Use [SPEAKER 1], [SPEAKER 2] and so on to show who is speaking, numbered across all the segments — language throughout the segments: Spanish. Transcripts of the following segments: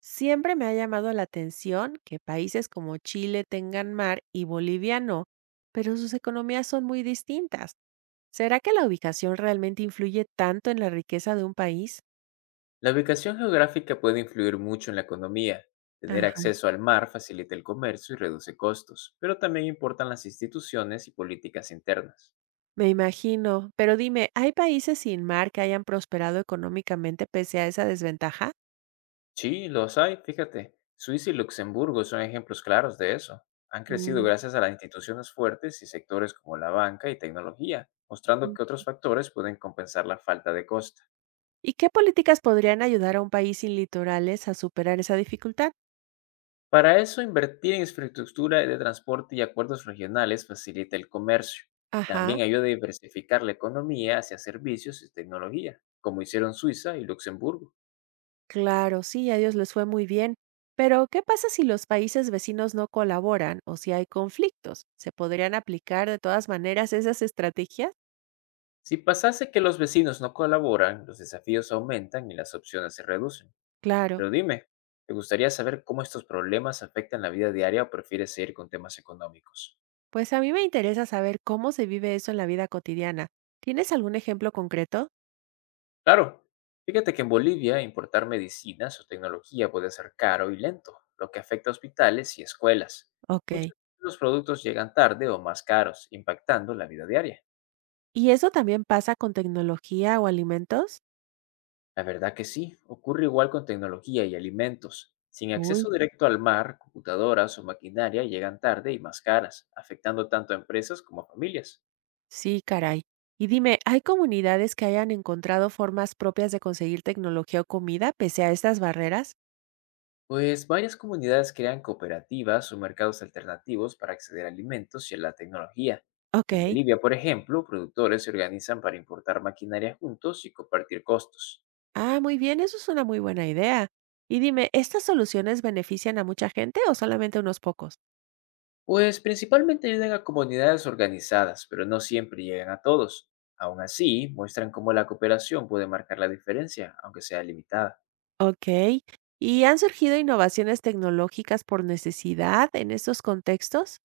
[SPEAKER 1] Siempre me ha llamado la atención que países como Chile tengan mar y Bolivia no, pero sus economías son muy distintas. ¿Será que la ubicación realmente influye tanto en la riqueza de un país?
[SPEAKER 2] La ubicación geográfica puede influir mucho en la economía. Tener
[SPEAKER 1] Ajá.
[SPEAKER 2] acceso al mar facilita el comercio y reduce costos, pero también importan las instituciones y políticas internas.
[SPEAKER 1] Me imagino, pero dime, ¿hay países sin mar que hayan prosperado económicamente pese a esa desventaja?
[SPEAKER 2] Sí, los hay, fíjate. Suiza y Luxemburgo son ejemplos claros de eso. Han crecido
[SPEAKER 1] Mm,
[SPEAKER 2] gracias a las instituciones fuertes y sectores como la banca y tecnología, mostrando que otros factores pueden compensar la falta de costa.
[SPEAKER 1] ¿Y qué políticas podrían ayudar a un país sin litorales a superar esa dificultad?
[SPEAKER 2] Para eso, invertir en infraestructura de transporte y acuerdos regionales facilita el comercio.
[SPEAKER 1] Ajá.
[SPEAKER 2] También ayuda a diversificar la economía hacia servicios y tecnología, como hicieron Suiza y Luxemburgo.
[SPEAKER 1] Claro, sí, a ellos les fue muy bien. Pero, ¿qué pasa si los países vecinos no colaboran o si hay conflictos? ¿Se podrían aplicar de todas maneras esas estrategias?
[SPEAKER 2] Si pasase que los vecinos no colaboran, los desafíos aumentan y las opciones se reducen.
[SPEAKER 1] Claro,
[SPEAKER 2] Pero dime, ¿te gustaría saber cómo estos problemas afectan la vida diaria o prefieres seguir con temas económicos?
[SPEAKER 1] pues a mí me interesa saber cómo se vive eso en la vida cotidiana. ¿Tienes algún ejemplo concreto?
[SPEAKER 2] Claro, fíjate que en Bolivia importar medicinas o tecnología puede ser caro y lento, lo que afecta a hospitales y escuelas.
[SPEAKER 1] Ok.
[SPEAKER 2] Muchos de los productos llegan tarde o más caros, impactando la vida diaria.
[SPEAKER 1] ¿Y eso también pasa con tecnología o alimentos?
[SPEAKER 2] La verdad que sí, ocurre igual con tecnología y alimentos. Sin
[SPEAKER 1] Uy,
[SPEAKER 2] acceso directo al mar, computadoras o maquinaria llegan tarde y más caras, afectando tanto a empresas como a familias.
[SPEAKER 1] sí, caray. Y dime, ¿hay comunidades que hayan encontrado formas propias de conseguir tecnología o comida pese a estas barreras?
[SPEAKER 2] Pues varias comunidades crean cooperativas o mercados alternativos para acceder a alimentos y a la tecnología.
[SPEAKER 1] Ok.
[SPEAKER 2] En Bolivia, por ejemplo, productores se organizan para importar maquinaria juntos y compartir costos.
[SPEAKER 1] Ah, muy bien, eso es una muy buena idea. Y dime, ¿estas soluciones benefician a mucha gente o solamente unos pocos?
[SPEAKER 2] Pues principalmente ayudan a comunidades organizadas, pero no siempre llegan a todos. Aún así, muestran cómo la cooperación puede marcar la diferencia, aunque sea limitada.
[SPEAKER 1] Ok. ¿Y han surgido innovaciones tecnológicas por necesidad en estos contextos?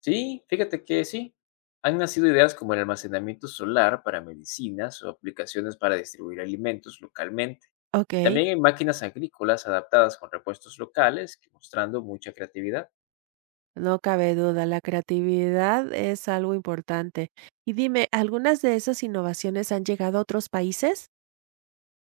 [SPEAKER 2] Sí, fíjate que sí. Han nacido ideas como el almacenamiento solar para medicinas o aplicaciones para distribuir alimentos localmente.
[SPEAKER 1] Ok.
[SPEAKER 2] También hay máquinas agrícolas adaptadas con repuestos locales, que mostrando mucha creatividad.
[SPEAKER 1] No cabe duda, la creatividad es algo importante. Y dime, ¿algunas de esas innovaciones han llegado a otros países?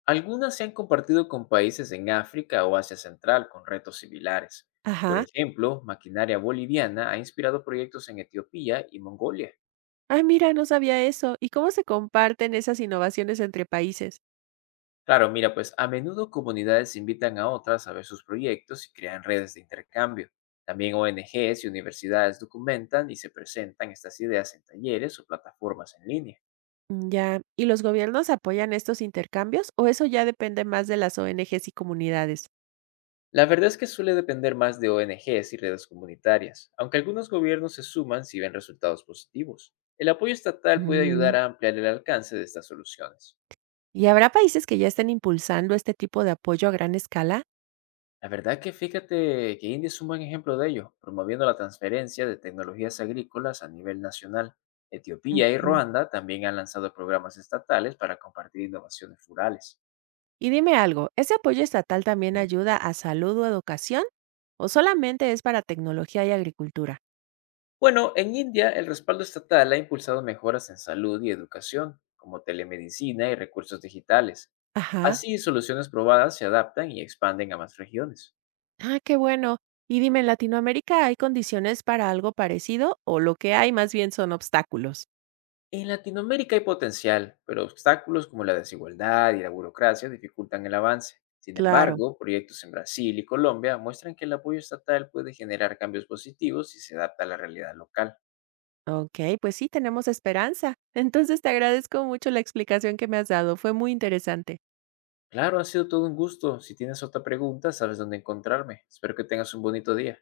[SPEAKER 2] Algunas se han compartido con países en África o Asia Central con retos similares. Por
[SPEAKER 1] Ajá.
[SPEAKER 2] ejemplo, maquinaria boliviana ha inspirado proyectos en Etiopía y Mongolia.
[SPEAKER 1] Ah, mira, no sabía eso. ¿Y cómo se comparten esas innovaciones entre países?
[SPEAKER 2] Claro, mira, pues a menudo comunidades invitan a otras a ver sus proyectos y crean redes de intercambio. También ONGs y universidades documentan y se presentan estas ideas en talleres o plataformas en línea.
[SPEAKER 1] Mm. Ya, ¿y los gobiernos apoyan estos intercambios o eso ya depende más de las ONGs y comunidades?
[SPEAKER 2] La verdad es que suele depender más de ONGs y redes comunitarias, aunque algunos gobiernos se suman si ven resultados positivos. El apoyo estatal puede
[SPEAKER 1] Mm,
[SPEAKER 2] ayudar a ampliar el alcance de estas soluciones.
[SPEAKER 1] ¿Y habrá países que ya estén impulsando este tipo de apoyo a gran escala?
[SPEAKER 2] La verdad que fíjate que India es un buen ejemplo de ello, promoviendo la transferencia de tecnologías agrícolas a nivel nacional. Etiopía y
[SPEAKER 1] Ujú.
[SPEAKER 2] Ruanda también han lanzado programas estatales para compartir innovaciones rurales.
[SPEAKER 1] Y dime algo, ¿ese apoyo estatal también
[SPEAKER 2] Mm.
[SPEAKER 1] ayuda a salud o educación? ¿O solamente es para tecnología y agricultura?
[SPEAKER 2] Bueno, en India el respaldo estatal ha impulsado mejoras en salud y educación, como telemedicina y recursos digitales.
[SPEAKER 1] Ajá.
[SPEAKER 2] Así, soluciones probadas se adaptan y expanden a más regiones.
[SPEAKER 1] Ah, qué bueno. Y dime, ¿en Latinoamérica hay condiciones para algo parecido o lo que hay más bien son obstáculos?
[SPEAKER 2] En Latinoamérica hay potencial, pero obstáculos como la desigualdad y la burocracia dificultan el avance. Sin
[SPEAKER 1] Claro.
[SPEAKER 2] embargo, proyectos en Brasil y Colombia muestran que el apoyo estatal puede generar cambios positivos si se adapta a la realidad local.
[SPEAKER 1] Okey, pues sí, tenemos esperanza. Entonces, te agradezco mucho la explicación que me has dado, fue muy interesante.
[SPEAKER 2] Claro, ha sido todo un gusto. Si tienes otra pregunta, sabes dónde encontrarme. Espero que tengas un bonito día.